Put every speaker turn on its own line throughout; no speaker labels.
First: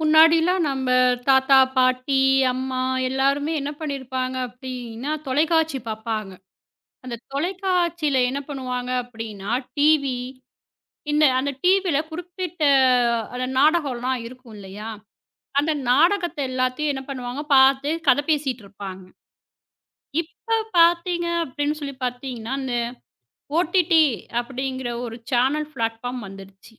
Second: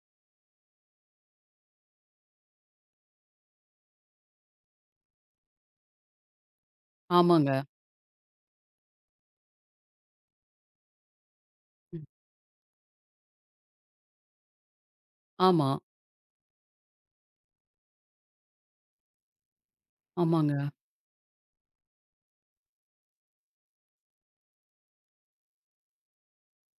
முன்னாடிலாம் நம்ம தாத்தா, பாட்டி, அம்மா எல்லாருமே என்ன பண்ணியிருப்பாங்க அப்படின்னா, தொலைக்காட்சி பார்ப்பாங்க. அந்த
ஆமாங்க.
தொலைக்காட்சியில என்ன பண்ணுவாங்க அப்படின்னா, டிவி இந்த அந்த டிவியில
ம்.
குறிப்பிட்ட அந்த நாடகம்லாம் இருக்கும் இல்லையா?
ஆமா,
அந்த நாடகத்த எல்லாத்தையும் என்ன பண்ணுவாங்க, பார்த்து கதை பேசிட்டு இருப்பாங்க. இப்ப
ஆமாங்க.
பார்த்தீங்க அப்படின்னு சொல்லி பார்த்தீங்கன்னா, அந்த ஓடிடி அப்படிங்கிற ஒரு சேனல் பிளாட்ஃபார்ம் வந்துருச்சு.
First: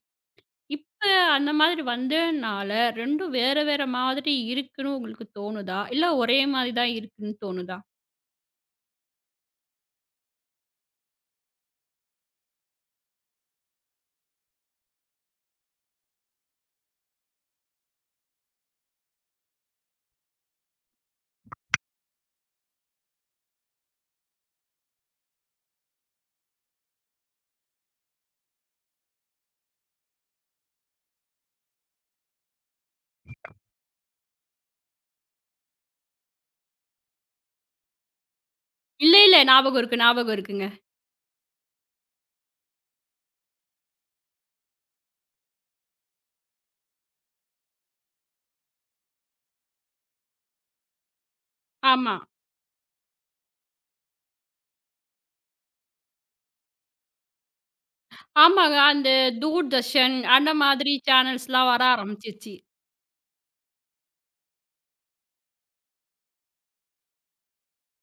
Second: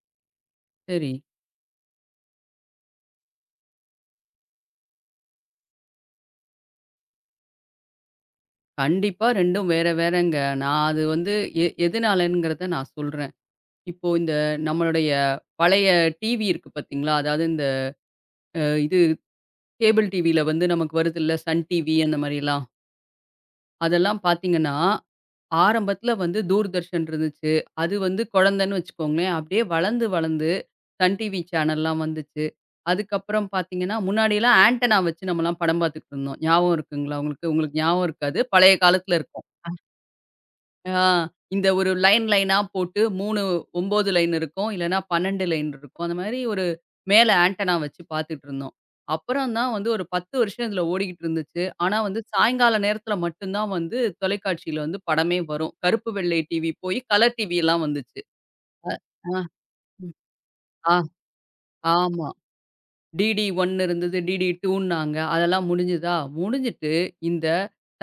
இப்ப
சரி.
அந்த மாதிரி வந்ததுனால 2ம் வேற வேற மாதிரி இருக்குன்னு உங்களுக்கு தோணுதா? இல்ல ஒரே மாதிரி தான் இருக்குன்னு தோணுதா?
கண்டிப்பா 2ம் வேற வேறங்க. நான் அது வந்து எதுனாலங்கிறத நான் சொல்றேன். இப்போ இந்த நம்மளுடைய பழைய டிவி இருக்கு பார்த்தீங்களா? அதாவது இந்த அ இது கேபிள் டிவியில வந்து நமக்கு வருதுல்ல, சன் டிவி அந்த மாரிலாம். அதெல்லாம் பார்த்தீங்கன்னா ஆரம்பத்துல வந்து தூர்தர்ஷன் இருந்துச்சு. அது வந்து குழந்தன்னு வச்சுக்கோங்களேன். அப்படியே வளர்ந்து, வளர்ந்து சன் டிவி சேனல்லாம் வந்துச்சு. அதுக்கப்புறம் பார்த்தீங்கன்னா, முன்னாடிலாம் ஆண்டனா வச்சு நம்மலாம் படம் பார்த்துக்கிட்டு இருந்தோம். ஞாபகம் இருக்குங்களா உங்களுக்கு? உங்களுக்கு ஞாபகம் இருக்காது. பழைய
இல்ல,
காலத்துல
இல்ல.
இருக்கும்.
ஞாபகம் இருக்கு, ஞாபகம் இருக்குங்க.
ஆ. இந்த ஒரு லைனா போட்டு 3 9 லைன் இருக்கும். இல்லன்னா 12 லைன் இருக்கும். அந்த மாரி ஒரு மேல ஆண்டனா வச்சு பார்த்துட்டு இருந்தோம். அப்புறம் தான் வந்து ஒரு 10 வருஷம் இதுல ஓடிக்கிட்டு இருந்துச்சு. ஆனா
ஆமா.
வந்து சாயங்கால நேரத்துல மட்டும் தான் வந்து தொலைக்காட்சியில வந்து படமே வரும். கருப்பு வெள்ளை டிவி போய் கலர் டிவி எல்லாம் வந்துச்சு.
ஆமாங்க. அந்த
ஆ,
தூர்தர்ஷன் அந்த மாதிரி
ஆ,
சேனல்ஸ்லாம் வர
ஆமா.
ஆரம்பிச்சுச்சு.
டிடி 1 இருந்தது. டிடி 2ன்னாங்க. அதெல்லாம் முடிஞ்சுதா? முடிஞ்சுட்டு இந்த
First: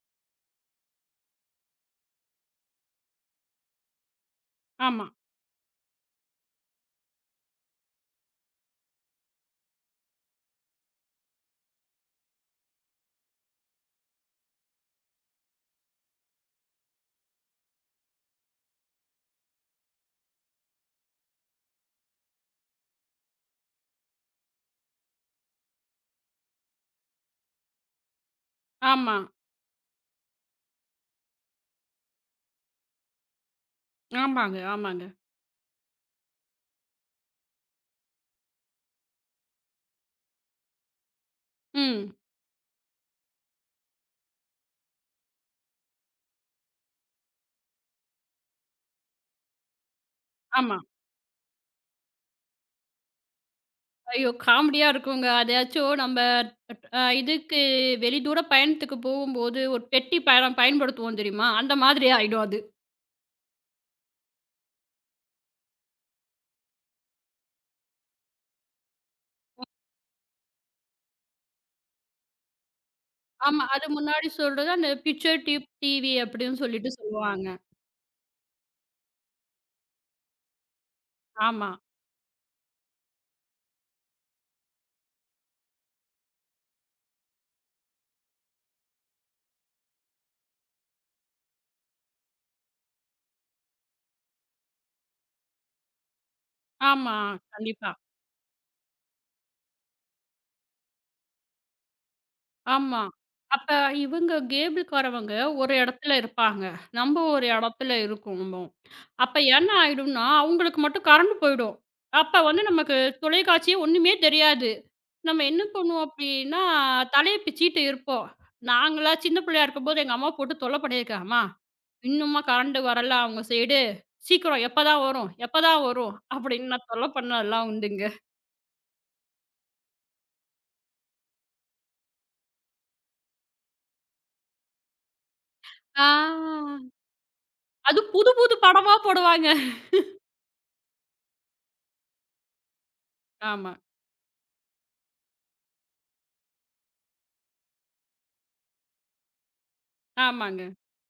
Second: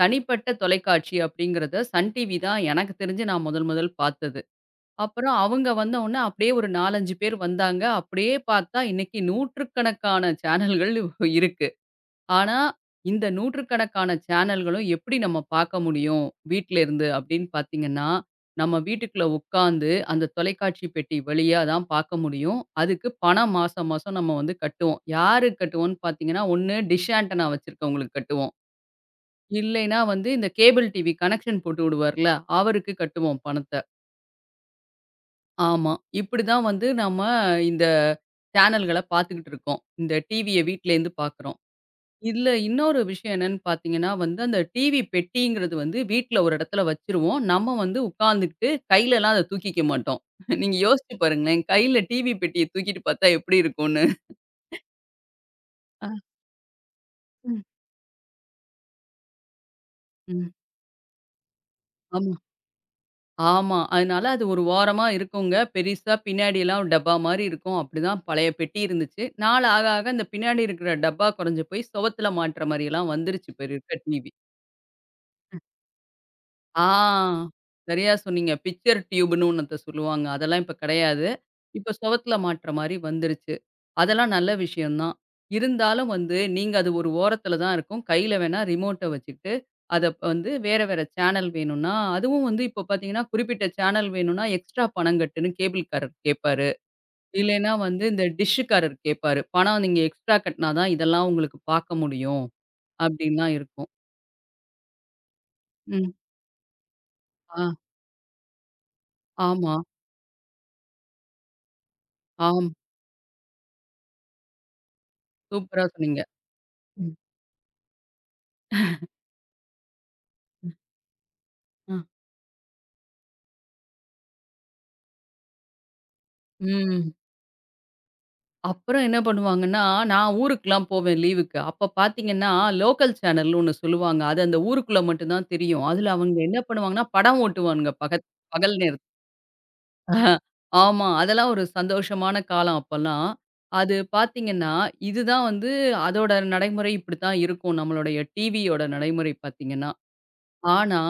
தனிப்பட்ட தொலைக்காட்சி அப்படிங்கிறத சன் டிவி தான் எனக்கு தெரிஞ்சு நான் முதல் முதல் பார்த்தது.
ஆமா,
அப்புறம் அவங்க வந்தவுனே அப்படியே ஒரு 4, 5 பேர் வந்தாங்க. அப்படியே பார்த்தா இன்னைக்கு நூற்றுக்கணக்கான சேனல்கள் இருக்கு. ஆனா, இந்த நூற்றுக்கணக்கான சேனல்களும் எப்படி நம்ம பார்க்க முடியும்? வீட்ல இருந்து அப்படின்னு பார்த்தீங்கன்னா, நம்ம வீட்டுக்குள்ள உட்காந்து அந்த தொலைக்காட்சி பெட்டி வழியா தான் பார்க்க முடியும். அதுக்கு பணம் மாசம் மாசம் நம்ம வந்து கட்டுவோம். யாருக்கு கட்டுவோம்ன்னு பார்த்தீங்கன்னா, ஒண்ணு டிஷ் ஆண்டனா வச்சிருக்கவங்களுக்கு கட்டுவோம்.
ஆமா.
இல்லைன்னா வந்து இந்த கேபிள் டிவி கனெக்ஷன் போட்டு விடுவார்ல, அவருக்கு கட்டுவோம் பணத்த.
ஆமாங்க, ஆமாங்க.
ஆமா. இப்படிதான் வந்து நம்ம இந்த சேனல்கள பார்த்துக்கிட்டு இருக்கோம். இந்த டிவிய வீட்லேருந்து பார்க்குறோம்.
ம்.
இதுல இன்னொரு விஷயம் என்னன்னு பார்த்தீங்கன்னா வந்து, அந்த டிவி பெட்டிங்கிறது வந்து வீட்ல ஒரு இடத்துல வச்சுருவோம். நம்ம வந்து உட்காந்துக்கிட்டு கையிலலாம் அத தூக்கிக்க மாட்டோம். நீங்க
ஆமா.
யோசிச்சு பாருங்களேன். கையில டிவி பெட்டிய தூக்கிட்டு பார்த்தா எப்படி இருக்கும்னு?
ஐயோ! காமெடியா இருக்குங்க. அதையாச்சும் நம்ம
ஆ.
இதுக்கு
ம்.
வெளிதூர பயணத்துக்கு போகும்போது ஒரு பெட்டி
ம்.
பயணம் பயன்படுத்துவோம் தெரியுமா? அந்த மாதிரி
ஆமா.
ஆயிடும் அது.
ஆமா. அதனால அது ஒரு ஓரமா இருக்குங்க. பெருசா பின்னாடிலாம் டப்பா மாரி இருக்கும். அப்படிதான் பழைய பெட்டி இருந்துச்சு. நாள் ஆக ஆக அந்த பின்னாடி இருக்கிற டப்பா குறைஞ்சு போய் சுவத்துல மாட்டுற மாரியெல்லாம் வந்துருச்சு
ஆமா.
இப்ப
அது
இருக்க
முன்னாடி
டிவி.
சொல்றது அந்த பிக்சர் டியூப் டிவி அப்படின்னு சொல்லிட்டு சொல்லுவாங்க.
ஆ. சரியா சொன்னீங்க. பிக்சர் டியூப்ன்னு ஒண்ணத்த சொல்லுவாங்க. அதெல்லாம் இப்ப கிடையாது.
ஆமா,
இப்ப சுவத்துல மாட்ற மாரி வந்துருச்சு. அதெல்லாம் நல்ல விஷயம் தான். இருந்தாலும் வந்து நீங்க அது ஒரு ஓரத்துல தான் இருக்கும். கையில வேணா ரிமோட்ட வச்சுக்கிட்டு, அத வந்து வேற வேற சேனல் வேணும்னா, அதுவும் வந்து இப்போ பார்த்தீங்கன்னா, குறிப்பிட்ட சேனல் வேணும்னா எக்ஸ்ட்ரா பணம் கட்டுன்னு கேபிள்காரர் கேட்பாரு.
ஆமா.
இல்லைன்னா
கண்டிப்பா.
வந்து இந்த டிஷ்ஷுக்காரர் கேட்பாரு. பணம் நீங்க எக்ஸ்ட்ரா கட்டினா தான் இதெல்லாம் உங்களுக்கு பார்க்க முடியும்.
ஆமா.
அப்படின்லாம்
அப்ப
இருக்கும்.
இவங்க கேபிள்காரவங்க ஒரு
ம்.
இடத்துல இருப்பாங்க. நம்ம ஒரு
ஆ.
இடத்துல இருக்கோம். அப்ப என்ன
ஆமா.
ஆயிடும்னா, அவங்களுக்கு மட்டும் கரண்ட் போயிடும். அப்ப வந்து
ஆம்.
நமக்கு தொலைக்காட்சியே ஒண்ணுமே தெரியாது. நம்ம என்ன
சூப்பரா
பண்ணுவோம்
சொன்னீங்க.
அப்படின்னா,
ம்.
தலைய பிச்சுக்கிட்டு இருப்போம். நாங்கலாம் சின்ன பிள்ளையா இருக்கும்போது எங்க அம்மா போட்டு தொல்ல பண்ணியிருக்காங்க. "அம்மா
அ,
இன்னுமா கரண்ட் வரல அவங்க சைடு. "சீக்கிரம் எப்பதான் வரும்? எப்பதான் வரும்?" அப்படின்னு நான் தொல்ல
ம்.
பண்ணதெல்லாம் உண்டுங்க.
அப்புறம் என்ன பண்ணுவாங்கன்னா, நான் ஊருக்குலாம் போவேன் லீவுக்கு. அப்ப பார்த்தீங்கன்னா, லோக்கல் சேனல்னு ஒண்ணு சொல்லுவாங்க. அது அந்த ஊருக்குள்ள மட்டும் தான் தெரியும்.
ஆ.
அதுல அவங்க என்ன பண்ணுவாங்கன்னா, படம் ஓட்டுவானுங்க
அதுவும் புது புது
பகல்
படமா
நேரத்
போடுவாங்க.
ஆமா. அதெல்லாம் ஒரு சந்தோஷமான காலம் அப்பலாம்.
ஆமா,
அது பார்த்தீங்கன்னா, இதுதான் வந்து அதோட நடைமுறை இப்படித்தான் இருக்கும். நம்மளுடைய டிவியோட நடைமுறை பார்த்தீங்கன்னா.
ஆமாங்க.
ஆனா,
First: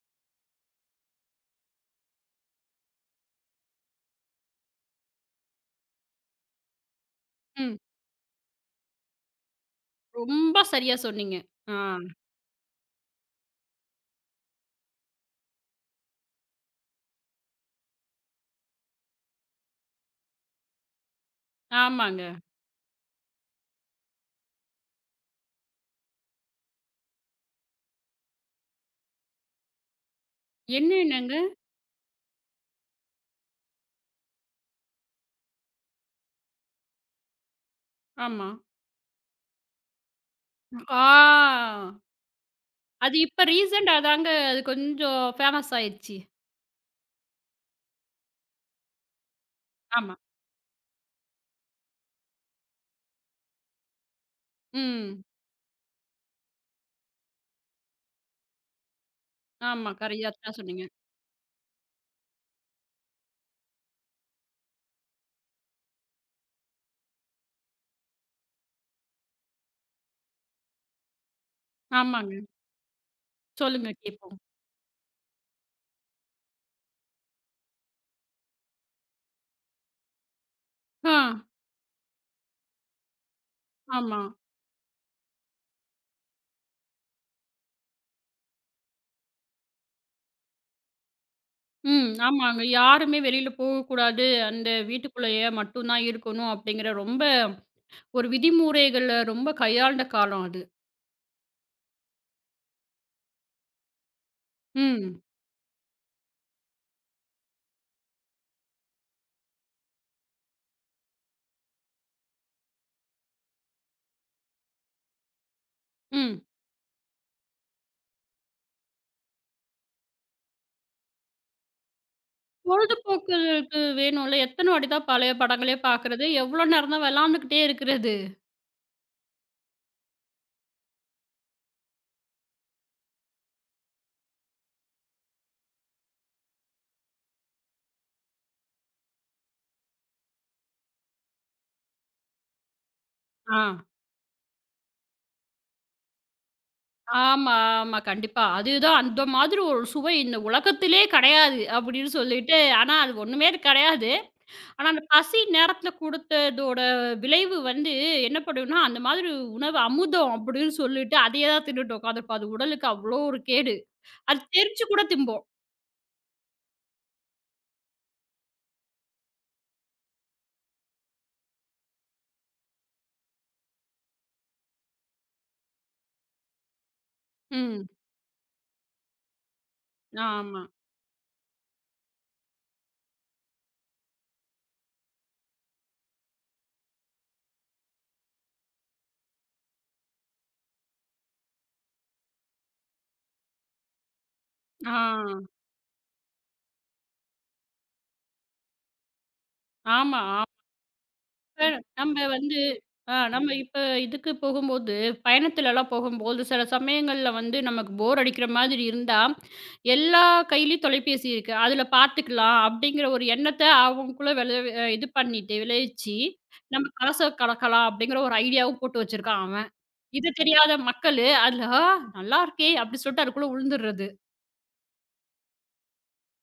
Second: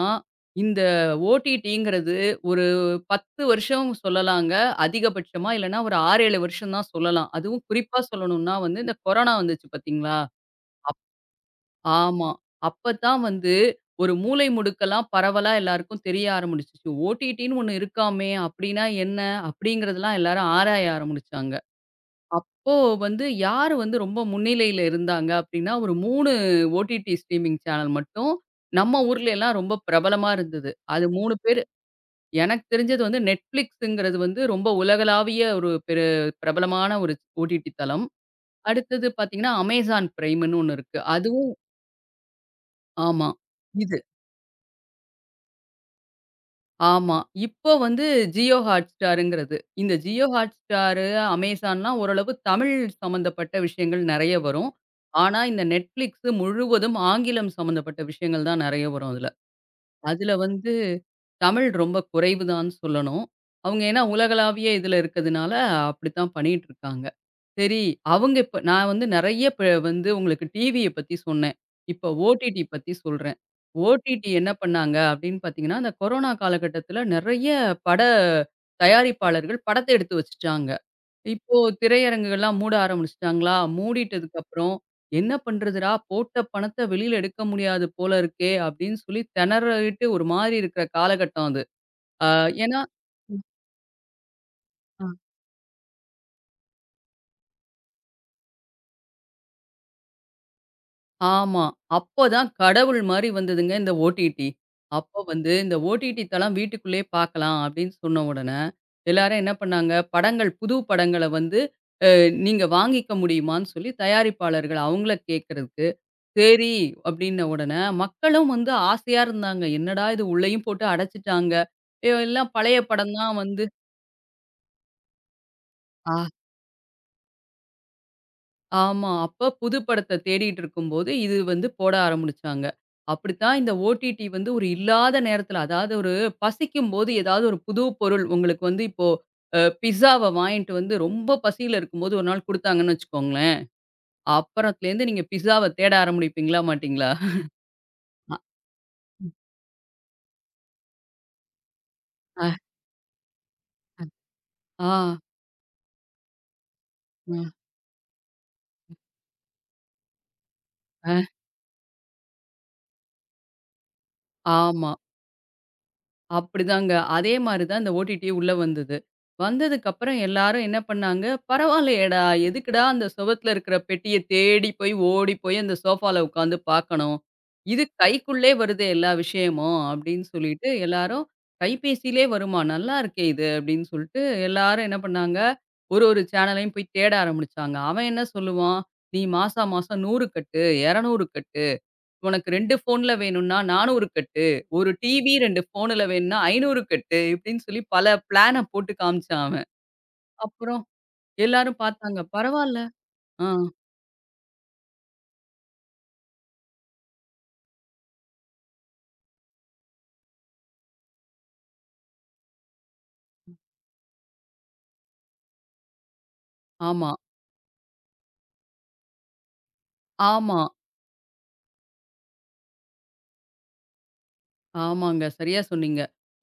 இந்த ஓடிடிங்கிறது ஒரு 10 வருஷம் சொல்லலாங்க. அதிகபட்சமா இல்லன்னா ஒரு 6, 7 வருஷம் தான் சொல்லலாம். அதுவும்
ம்.
குறிப்பா சொல்லணும்னா வந்து இந்த கொரோனா வந்துச்சு பார்த்தீங்களா?
ரொம்ப சரியா சொன்னீங்க. ஆ,
ஆமா. அப்பதான் வந்து ஒரு மூலை முடுக்கெல்லாம் பரவலா எல்லாருக்கும் தெரிய ஆரம்பிச்சுச்சு. ஓடிடின்னு ஒண்ணு இருக்காமே! அப்டின்னா என்ன? அப்டிங்கிறதெல்லாம் எல்லாரும் ஆராய ஆரம்பிச்சாங்க.
ஆமாங்க.
அப்போ வந்து யாரு வந்து ரொம்ப முன்னிலையில இருந்தாங்க அப்டின்னா, ஒரு 3 ஓடிடி ஸ்ட்ரீமிங் சேனல் மட்டும் நம்ம ஊர்ல எல்லாம் ரொம்ப பிரபலமா இருந்தது. அது 3
என்னென்னங்க?
பேரு எனக்கு தெரிஞ்சது வந்து Netflixங்கிறது வந்து ரொம்ப உலகளாவிய ஒரு பெரு பிரபலமான ஒரு ஓடிடி தளம்.
ஆமா.
அடுத்தது பார்த்தீங்கன்னா, Amazon பிரைம்ன்னு ஒண்ணு இருக்கு. அதுவும்
ஆ அது
ஆமா.
இப்ப ரீசென்ட்டா
இது
தாங்க அது கொஞ்சம் ஃபேமஸ் ஆயிருச்சு.
ஆமா. இப்போ வந்து ஜியோ ஹாட்ஸ்டாருங்கிறது. இந்த
ஆமா.
ஜியோ ஹாட்ஸ்டாரு, அமேசான்லாம் ஓரளவு தமிழ் சம்மந்தப்பட்ட விஷயங்கள் நெறைய வரும்.
ம்.
ஆனா, இந்த Netflix முழுவதும் ஆங்கிலம் சம்மந்தப்பட்ட விஷயங்கள் தான் நெறைய வரும் அதுல.
ஆமா.
அதுல
கரெக்ட்டா
வந்து
சொன்னீங்க.
தமிழ் ரொம்ப குறைவுதான்னு சொல்லணும். அவங்க ஏன்னா உலகளாவிய இதுல இருக்கிறதுனால அப்படித்தான் பண்ணிட்டு இருக்காங்க. சரி, அவங்க இப்ப நான் வந்து நெறைய இப்ப வந்து உங்களுக்கு டிவிய பத்தி சொன்னேன். இப்ப
ஆமாங்க.
ஓடிடி பத்தி சொல்றேன்.
சொல்லுங்க
ஓடிடி
கேட்போம்.
என்ன பண்ணாங்க அப்படின்னு பார்த்தீங்கன்னா, அந்த கொரோனா காலகட்டத்தில நெறைய பட தயாரிப்பாளர்கள் படத்த எடுத்து வச்சுட்டாங்க.
ஆ,
இப்போ திரையரங்குகள்லாம் மூட ஆரம்பிச்சுட்டாங்களா?
ஆமா.
மூடிட்டதுக்கப்புறம், "என்ன பண்றதுடா? போட்ட பணத்த வெளியில எடுக்க முடியாது போல இருக்கே!" அப்படின்னு சொல்லி திணறிட்டு ஒரு மாரி இருக்கிற காலகட்டம் அது.
ம்.
அ
ஆமாங்க.
ஏன்னா
யாருமே வெளியில போகக்கூடாது. அந்த
அ
வீட்டுக்குள்ளேயே மட்டும் தான் இருக்கணும் அப்படிங்கிற ரொம்ப ஒரு விதிமுறைகள ரொம்ப கையாண்ட காலம் அது.
ஆமா. அப்ப தான் கடவுள் மாரி வந்ததுங்க இந்த ஓடிடி. அப்போ
ம்.
வந்து இந்த ஓடிடி தளம் வீட்டுக்குள்ளேயே பார்க்கலாம் அப்படின்னு சொன்ன உடனே, எல்லாரும் என்ன பண்ணாங்க, படங்கள் புது படங்கள வந்து அ நீங்க வாங்கிக்க முடியுமான்னு சொல்லி தயாரிப்பாளர்கள் அவங்கள கேட்கறதுக்கு
ம்.
சரி அப்படின்ன உடனே, மக்களும் வந்து ஆசையா இருந்தாங்க. என்னடா இது உள்ளயும் போட்டு அடைச்சுட்டாங்க. எல்லாம் பழைய படம் தான் வந்து
பொழுதுபோக்குகளுக்கு வேணும்ல. எத்தன வாட்டி தான் பழைய படங்களே
ஆ
பார்க்கறது? எவ்வளோ நேரம் தான் விளாண்டுக்கிட்டே இருக்கிறது?
ஆமா. அப்ப புது படத்த தேடிட்டு இருக்கும்போது, இது வந்து போட ஆரம்பிச்சாங்க. அப்படித்தான் இந்த ஓடிடி வந்து ஒரு இல்லாத நேரத்துல, அதாவது ஒரு பசிக்கும்போது ஏதாவது ஒரு புது பொருள் உங்களுக்கு வந்து இப்போ பிஸாவ வாங்கிட்டு வந்து ரொம்ப பசியில இருக்கும்போது ஒரு நாள் குடுத்தாங்கன்னு வச்சுக்கோங்களேன்.
ஆ.
அப்புறத்துலேருந்து நீங்க பிஸாவ தேட ஆரம்பிப்பீங்களா மாட்டீங்களா?
ஆமா, ஆமா.
அ,
கண்டிப்பா. அதுதான் அந்த மாதிரி ஒரு சுவை இந்த உலகத்திலே கிடையாது அப்படின்னு
அ,
சொல்லிட்டு ஆனா அது ஒண்ணுமே கிடையாது. ஆனா,
ஆ,
அந்த பசி நேரத்துல குடுத்ததோட
அ,
விளைவு வந்து என்ன பண்ணும்னா, அந்த மாதிரி உணவு அமுதம் அப்படின்னு சொல்லிட்டு
அ,
அதையே தான் தின்னுட்டு உட்காந்துருப்போம். அது உடலுக்கு அவ்வளோ ஒரு கேடு. அது தெரிச்சு
ஆமா.
கூட திம்போம்.
அப்படிதாங்க. அதே மாரி தான் இந்த ஓடிடி உள்ள வந்தது. வந்ததுக்கப்புறம் எல்லாரும் என்ன பண்ணாங்க, "பரவாயில்லையேடா! எதுக்குடா அந்த சுவத்துல இருக்கிற பெட்டிய தேடி போய் ஓடி போய் அந்த சோஃபால உட்காந்து பார்க்கணும். இது
ம்.
கைக்குள்ளே வருதே எல்லா விஷயமும்" அப்படின்னு
ஆமா.
சொல்லிட்டு எல்லாரும், "கைபேசியிலே வருமா? நல்லா இருக்கே இது" அப்படின்னு சொல்லிட்டு எல்லாரும் என்ன பண்ணாங்க, ஒரு ஒரு சேனலையும் போய் தேட ஆரம்பிச்சாங்க. அவன் என்ன சொல்லுவான், "நீ மாசா மாசம் 100 கட்டு, 200 கட்டு" உனக்கு 2 ஃபோன்ல வேணும்னா 400 கட்டு. ஒரு
ஆ.
டிவி 2 ஃபோன்ல வேணும்னா 500 கட்டு. இப்டின்னு சொல்லி பல பிளான போட்டு காமிச்சான் அவன்.
ஆமா.
அப்புறம்
இப்ப
எல்லாரும்
நம்ம
பார்த்தாங்க.
வந்து
பரவால்ல. ஆ.
நம்ம இப்ப இதுக்கு போகும்போது, பயணத்துலலாம் போகும்போது, சில சமயங்கள்ல வந்து நமக்கு போர் அடிக்கிற மாதிரி இருந்தா, எல்லா கையிலயும் தொலைபேசி இருக்கு. அதுல பார்த்துக்கலாம் அப்படிங்கிற ஒரு எண்ணத்த அவங்களுக்குள்ள விளைவி அ இது பண்ணிட்டு விளைவிச்சு, நம்ம
ஆமா,
காச கலக்கலாம் அப்படிங்கிற ஒரு ஐடியாவும் போட்டு வச்சிருக்கான் அவன். இது
ஆமா,
தெரியாத மக்களு, அதுல "ஆ நல்லாருக்கே!" அப்படி சொல்லிட்டு அதுக்குள்ள உழுந்துர்றது.
ஆமாங்க. சரியா சொன்னீங்க.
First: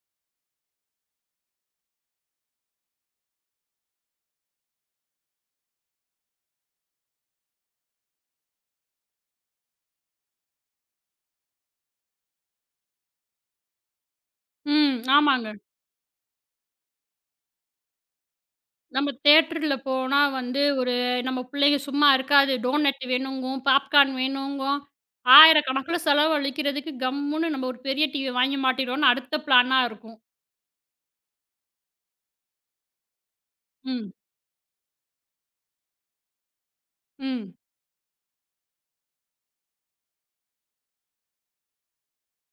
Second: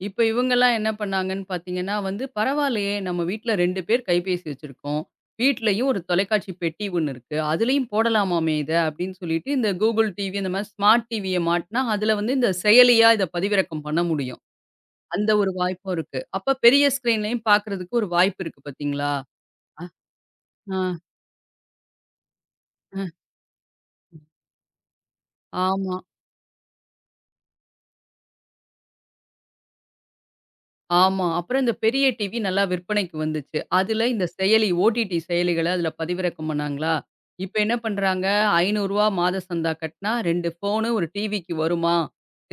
இப்ப இவங்கலாம் என்ன பண்ணாங்கன்னு பார்த்தீங்கன்னா வந்து, பரவாயில்லயே! நம்ம வீட்ல 2 பேர் கைபேசி வச்சிருக்கோம். வீட்லயும் ஒரு தொலைக்காட்சி பெட்டி ஒண்ணு இருக்கு. அதுலயும் போடலாமாமே இத அப்டின்னு சொல்லிட்டு இந்த Google டிவி அந்த மாரி ஸ்மார்ட் டிவிய மாட்னா, அதுல வந்து இந்த செயலியா இத பதிவிறக்கம் பண்ண முடியும்.
ம்.
அந்த
ஆமாங்க.
ஒரு வாய்ப்பும் இருக்கு. அப்ப பெரிய ஸ்க்ரீன்லயும் பார்க்கறதுக்கு ஒரு வாய்ப்பு இருக்கு
நம்ம
பார்த்தீங்களா?
தியேட்டர்ல
அ,
போனா வந்து
ஆ,
ஒரு நம்ம பிள்ளைங்க சும்மா இருக்காது.
அ,
டோனட் வேணுங்கும், பாப்கார்ன் வேணுங்கும்.
ஆமா,
ஆயிரக்கணக்குல செலவழிக்கிறதுக்கு கம்முன்னு நம்ம ஒரு பெரிய டிவி வாங்கி மாட்டிடுவோம்னு அடுத்த பிளானா இருக்கும்.
ஆமா. அப்புறம் இந்த பெரிய டிவி நல்லா விற்பனைக்கு வந்துச்சு. அதுல
ம்,
இந்த செயலி ஓடிடி செயலிகள அதுல பதிவிறக்கம் பண்ணாங்களா?
ம்,
இப்ப என்ன பண்றாங்க, ரூ. 500 மாத சந்தா கட்னா 2 ஃபோனு, ஒரு டிவிக்கு வருமா?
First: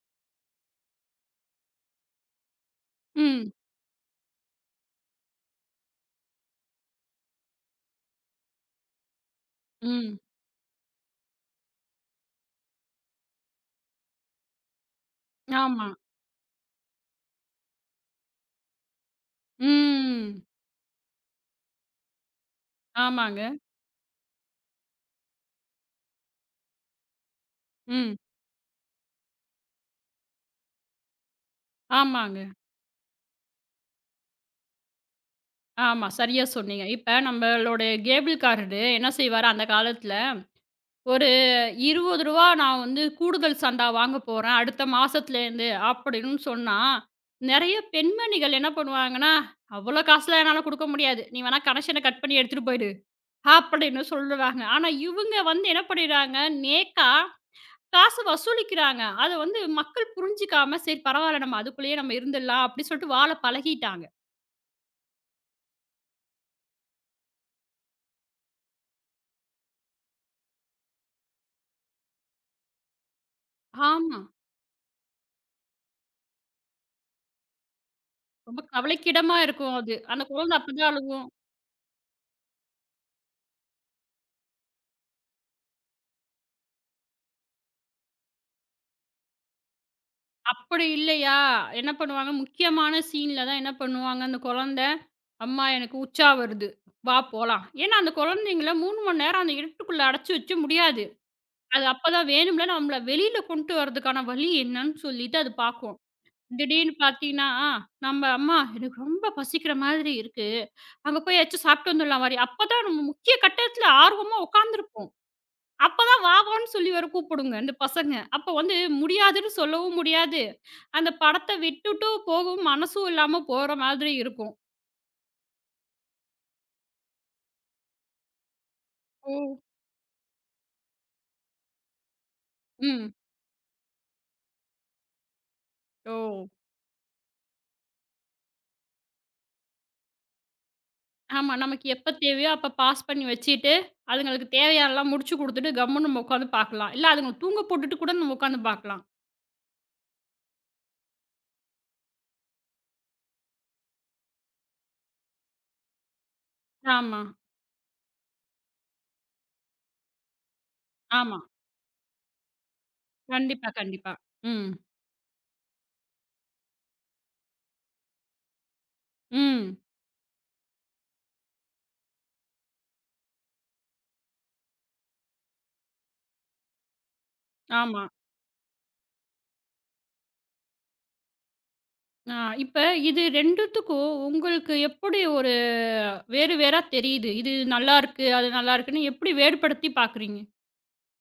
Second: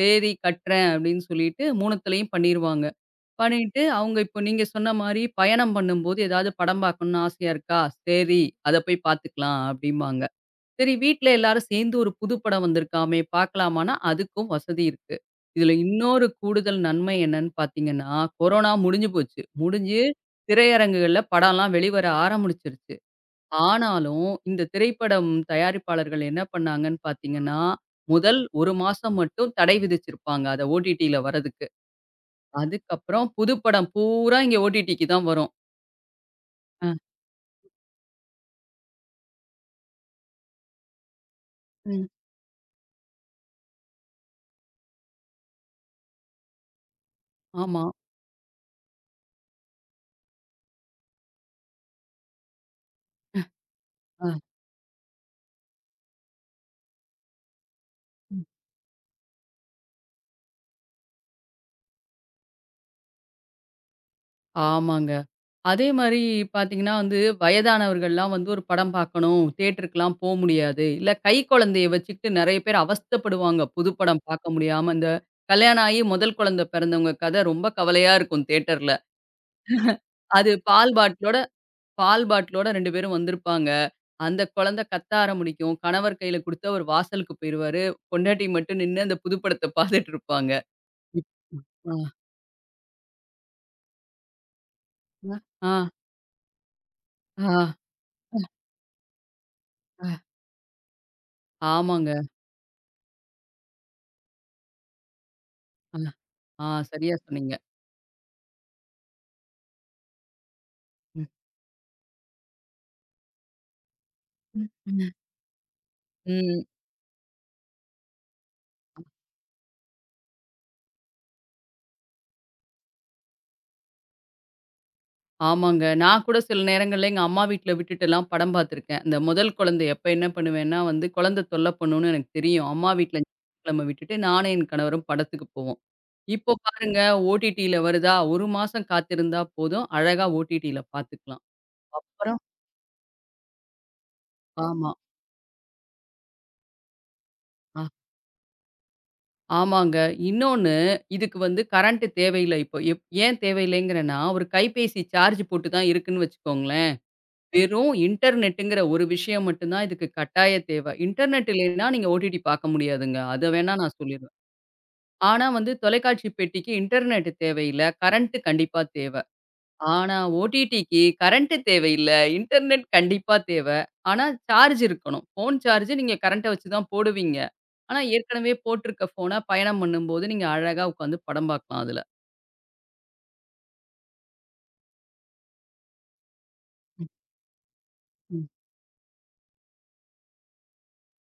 சரி கட்டுறேன் அப்படின்னு சொல்லிட்டு 3த்துலயும் பண்ணிருவாங்க.
ம்,
பண்ணிட்டு அவங்க இப்போ நீங்க சொன்ன மாரி பயணம் பண்ணும்போது ஏதாவது படம் பார்க்கணும்னு ஆசையா இருக்கா? சரி, அத போய் பார்த்துக்கலாம்
ம்.
அப்படிம்பாங்க. சரி வீட்ல எல்லாரும் சேர்ந்து ஒரு புது படம் வந்திருக்காமே பார்க்கலாமான்னா, அதுக்கும் வசதி இருக்கு. இதுல
ஆமா.
இன்னொரு கூடுதல் நன்மை என்னன்னு பார்த்தீங்கன்னா, கொரோனா முடிஞ்சு போச்சு. முடிஞ்சு
ம்.
திரையரங்குகள்ல படம்லாம் வெளிவர ஆரம்பிச்சிருச்சு.
ஆமாங்க.
ஆனாலும் இந்த திரைப்படம் தயாரிப்பாளர்கள் என்ன பண்ணாங்கன்னு பார்த்தீங்கன்னா,
ம்.
முதல் 1 மாசம் மட்டும் தடை விதிச்சிருப்பாங்க. அத ஓடிடில வரதுக்கு.
ஆமாங்க.
அதுக்கப்புறம் புது படம் பூரா இங்க ஓடிடிக்கு தான் வரும்.
ஆமா. சரியா சொன்னீங்க.
அ.
இப்ப நம்மளோட கேபிள் கார்டு என்ன செய்வாரு அந்த காலத்துல ஒரு ரூ.
ம்.
20 நான் வந்து கூடுதல் சந்தா வாங்க போறேன் அடுத்த மாசத்துலேருந்து அப்படின்னு சொன்னா, நெறைய
ஆமா.
பெண்மணிகள் என்ன பண்ணுவாங்கன்னா, "அவ்வளோ காசுலாம் என்னால குடுக்க முடியாது. நீ வேணா கனெக்ஷன கட் பண்ணி எடுத்துட்டு போயிடு" அப்படின்னு
அ.
சொல்லுவாங்க. ஆனா இவுங்க வந்து என்ன பண்ணிடுறாங்க, நேக்கா காசு வசூலிக்கிறாங்க. அத வந்து மக்கள் புரிஞ்சுக்காம, "சரி பரவால்ல நம்ம அதுக்குள்ளேயே நம்ம இருந்துடலாம்" அப்படி சொல்லிட்டு வாழ பழகிட்டாங்க.
ஆமாங்க. அதே மாரி பார்த்தீங்கன்னா வந்து, வயதானவர்கள்லாம் வந்து ஒரு படம் பார்க்கணும், தியேட்டருக்குலாம் போ முடியாது. இல்ல கை குழந்தைய வச்சுக்கிட்டு நெறைய பேர் அவஸ்தைப்படுவாங்க. புது
ஆமா.
படம் பார்க்க முடியாம. இந்த கல்யாணம் ஆகி முதல் குழந்த பிறந்தவங்க கதை ரொம்ப கவலையா இருக்கும்
ரொம்ப
தியேட்டர்ல.
கவலைக்கிடமா இருக்கும் அது. அந்த
அது
குழந்தை அப்படிதான்
பால்
அழுகும்.
பாட்டிலோட பால் பாட்டிலோட 2 பேரும் வந்திருப்பாங்க. அந்த குழந்தை கத்த ஆரம்பிக்கும். கணவர் கையில குடுத்து அவர் வாசலுக்கு போயிருவாரு. பொண்டாட்டி மட்டும் நின்னு அந்த புது படத்த பார்த்துட்டு இருப்பாங்க.
அப்படி
இப்
இல்லையா, என்ன
ஆ,
பண்ணுவாங்க, முக்கியமான சீன்ல தான் என்ன பண்ணுவாங்க, அந்த குழந்தை, "அம்மா
ஆ,
எனக்கு உச்சா வருது, வா
ஆ,
போலாம்." ஏன்னா அந்த குழந்தைங்கள 3 மணி நேரம் அந்த இருட்டுக்குள்ள
ஆ,
அடைச்சு வைக்க முடியாது. அது
ஆமாங்க.
அப்பதான் வேணும்ல நம்மள வெளியில கொண்டு வரதுக்கான வழி என்னன்னு சொல்லிட்டு அது பார்க்கும்.
ஆ, ஆ
திடீர்னு
சரியா
பார்த்தீங்கன்னா,
சொன்னீங்க.
நம்ம "அம்மா எனக்கு ரொம்ப பசிக்கிற மாதிரி இருக்கு. அங்க
ம்.
போய் ஏதாச்சும் சாப்பிட்டு வந்துடலாம் வாரி." அப்பதான் நம்ம முக்கிய கட்டத்துல ஆர்வமா உட்கார்ந்திருப்போம்.
ம்,
அப்பதான் "வா
ம்.
வான்னு" சொல்லி வேற கூப்பிடுங்க இந்த பசங்க. அப்ப வந்து முடியாதுன்னு சொல்லவும் முடியாது. அந்த படத்த விட்டுட்டு போகவும் மனசும் இல்லாம போற மாதிரி இருக்கும்.
ஆமாங்க. நான் கூட சில நேரங்கள்ல எங்க அம்மா வீட்ல விட்டுட்டுலாம் படம் பார்த்துருக்கேன். இந்த
ஓ!
முதல் குழந்தை எப்ப என்ன பண்ணுவேன்னா வந்து, குழந்தை தொல்ல பண்ணுன்னு எனக்கு தெரியும். அம்மா
ம்.
வீட்ல ஞாயிற்றுக்கிழம விட்டுட்டு நானும் என் கணவரும் படத்துக்கு போவோம்.
ஓ!
இப்போ பாருங்க ஓடிடில வருதா, 1 மாசம் காத்திருந்தா போதும். அழகா ஓடிடில பார்த்துக்கலாம்.
ஆமா. நமக்கு எப்ப
அப்புறம்
தேவையோ அப்ப பாஸ் பண்ணி வச்சுட்டு, அதுங்களுக்கு
ஆமா.
தேவையானலாம் முடிச்சு குடுத்துட்டு கம்முன்னு நம்ம உட்காந்து பார்க்கலாம். இல்ல அதுங்கள தூங்க
அ
போட்டுட்டு கூட நம்ம உட்காந்து பார்க்கலாம்.
ஆமாங்க. இன்னொன்னு இதுக்கு வந்து கரண்ட் தேவையில்ல இப்போ. ஏன் தேவையில்லைங்கிறேன்னா, ஒரு கைபேசி சார்ஜ் போட்டு தான் இருக்குன்னு வச்சுக்கோங்களேன்.
ஆமா,
வெறும் இன்டர்நெட்டுங்கிற ஒரு விஷயம் மட்டும் தான் இதுக்கு கட்டாய தேவை.
ஆமா.
இன்டர்நெட் இல்லைன்னா நீங்க ஓடிடி பார்க்க முடியாதுங்க. அத
கண்டிப்பா,
வேணா நான்
கண்டிப்பா.
சொல்லிருவேன்.
ம்,
ஆனா வந்து தொலைக்காட்சி பெட்டிக்கு இன்டர்நெட் தேவையில்ல. கரண்ட் கண்டிப்பா தேவை.
ம்.
ஆனா ஓடிடிக்கு கரண்ட் தேவையில்ல. இன்டர்நெட் கண்டிப்பா தேவை. ஆனா சார்ஜ் இருக்கணும். ஃபோன் சார்ஜ் நீங்க கரண்ட்ட வச்சு தான் போடுவீங்க. ஆனா
ஆமா.
ஏற்கனவே போட்டிருக்க ஃபோன பயணம் பண்ணும்போது நீங்க அழகா உட்காந்து படம் பார்க்கலாம் அதுல.
ஆ இப்ப இது 2த்துக்கும் உங்களுக்கு எப்படி ஒரு வேறு வேறா தெரியுது? இது நல்லாருக்கு, அது நல்லாருக்குன்னு எப்படி வேறுபடுத்தி பார்க்குறீங்க?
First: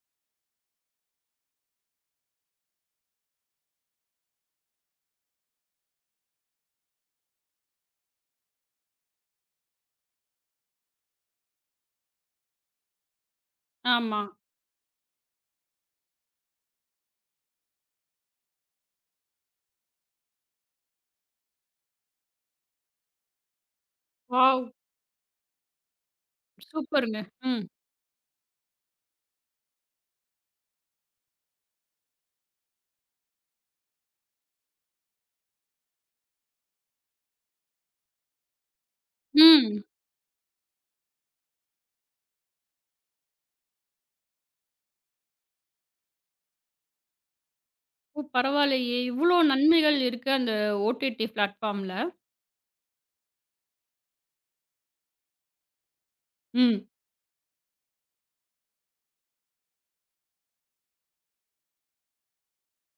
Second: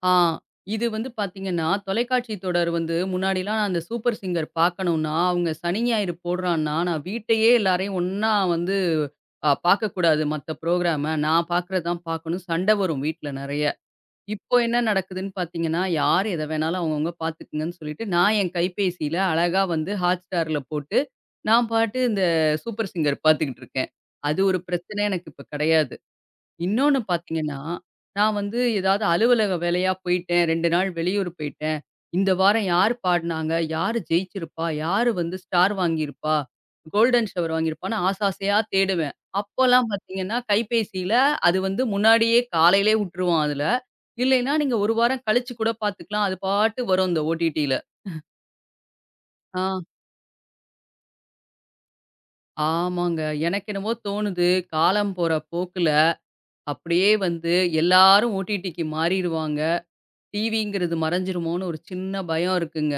ஆ இது வந்து பார்த்தீங்கன்னா, தொலைக்காட்சி தொடர் வந்து முன்னாடிலாம் நான் அந்த சூப்பர் சிங்கர் பார்க்கணும்னா, அவங்க சனி, ஞாயிறு போடுறான்னா, நான் வீட்லயே எல்லாரையும் ஒண்ணா வந்து பார்க்கக்கூடாது மத்த புரோகிராம. நான் பார்க்குறது தான் பார்க்கணும். சண்டை வரும் வீட்ல நெறைய.
ஆமா.
இப்போ என்ன நடக்குதுன்னு பார்த்தீங்கன்னா, யார் எத வேணாலும் அவங்கவங்க பார்த்துக்குங்கன்னு சொல்லிட்டு, நான் என் கைபேசியில அழகா வந்து Hotstarல போட்டு, நான் பாட்டு இந்த சூப்பர் சிங்கர் பார்த்துக்கிட்டு இருக்கேன். அது ஒரு
வாவ்!
பிரச்சனை எனக்கு இப்ப கிடையாது. இன்னொன்னு
சூப்பருங்க.
பார்த்தீங்கன்னா,
ம்,
நான் வந்து ஏதாவது அலுவலக வேலையா போயிட்டேன். 2 நாள் வெளியூர் போயிட்டேன். இந்த வாரம் யார் பாடுனாங்க? யாரு ஜெயிச்சிருப்பா? யாரு வந்து ஸ்டார் வாங்கியிருப்பா? கோல்டன் ஷவர் வாங்கியிருப்பான்னு ஆசை ஆசையா தேடுவேன்.
ம்.
அப்போலாம் பார்த்தீங்கன்னா, கைபேசியில அது வந்து முன்னாடியே காலையிலேயே உட்டுருவான் அதுல. இல்லைன்னா நீங்க 1 வாரம் கழிச்சு கூட பார்த்துக்கலாம். அது பாட்டு வரும் இந்த ஓடிடில.
ஓ! பரவாயில்லையே! இவ்ளோ
ஆ,
நன்மைகள் இருக்கு அந்த ஓடிடி பிளாட்ஃபார்ம்ல.
ஆமாங்க. எனக்கு என்னவோ தோணுது, காலம் போற போக்குல
ம்.
அப்படியே வந்து எல்லாரும் ஓடிடிக்கு மாறிருவாங்க. டிவிங்கிறது மறைஞ்சிருமோன்னு ஒரு சின்ன பயம் இருக்குங்க.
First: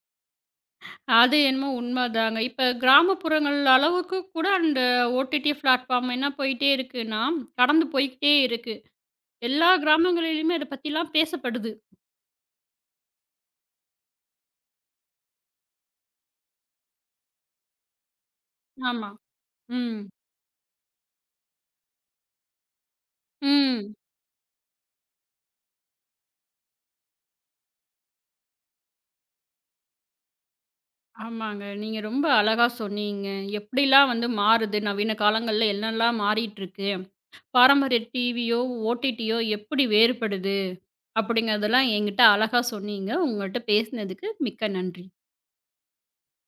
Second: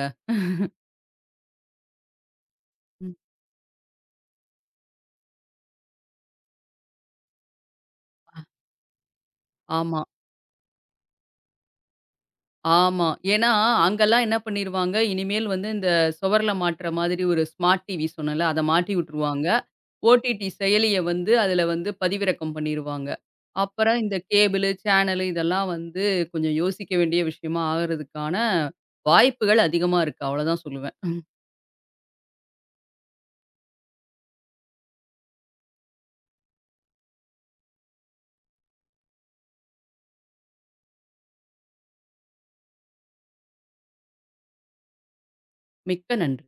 அது என்னமோ உண்மதாங்க. இப்ப
ம்.
கிராமப்புறங்கள் அளவுக்கு கூட அந்த ஓடிடி பிளாட்ஃபார்ம் என்ன போயிட்டே இருக்குன்னா, கடந்து போய்க்கிட்டே இருக்கு. எல்லா
ஆமா,
கிராமங்களிலுமே அத பத்திலாம் பேசப்படுது.
ஆமா. ஏன்னா, அங்கலாம் என்ன பண்ணிருவாங்க, இனிமேல் வந்து இந்த சுவர்ல மாட்ற மாதிரி ஒரு ஸ்மார்ட் டிவி சொன்னேன்ல, அத மாட்டி
ஆமா.
விட்டுருவாங்க.
ம்.
ஓடிடி செயலிய வந்து அதுல வந்து பதிவிறக்கம் பண்ணிருவாங்க.
ம்.
அப்புறம் இந்த கேபிளு, சேனலு இதெல்லாம் வந்து கொஞ்சம் யோசிக்க வேண்டிய விஷயமா ஆகுறதுக்கான வாய்ப்புகள் அதிகமா இருக்கு. அவ்வளோதான் சொல்லுவேன்.
ஆமாங்க. நீங்க ரொம்ப அழகா சொன்னீங்க. எப்படிலாம் வந்து மாறுது, நவீன காலங்கள்ல என்னலாம் மாறிட்டு இருக்கு. பாரம்பரிய டிவியோ, ஓடிடியோ எப்படி வேறுபடுது? அப்படிங்கிறதெல்லாம் என்கிட்ட அழகா சொன்னீங்க. உங்கள்ட்ட பேசினதுக்கு மிக்க நன்றி.
மிக்க நன்றி.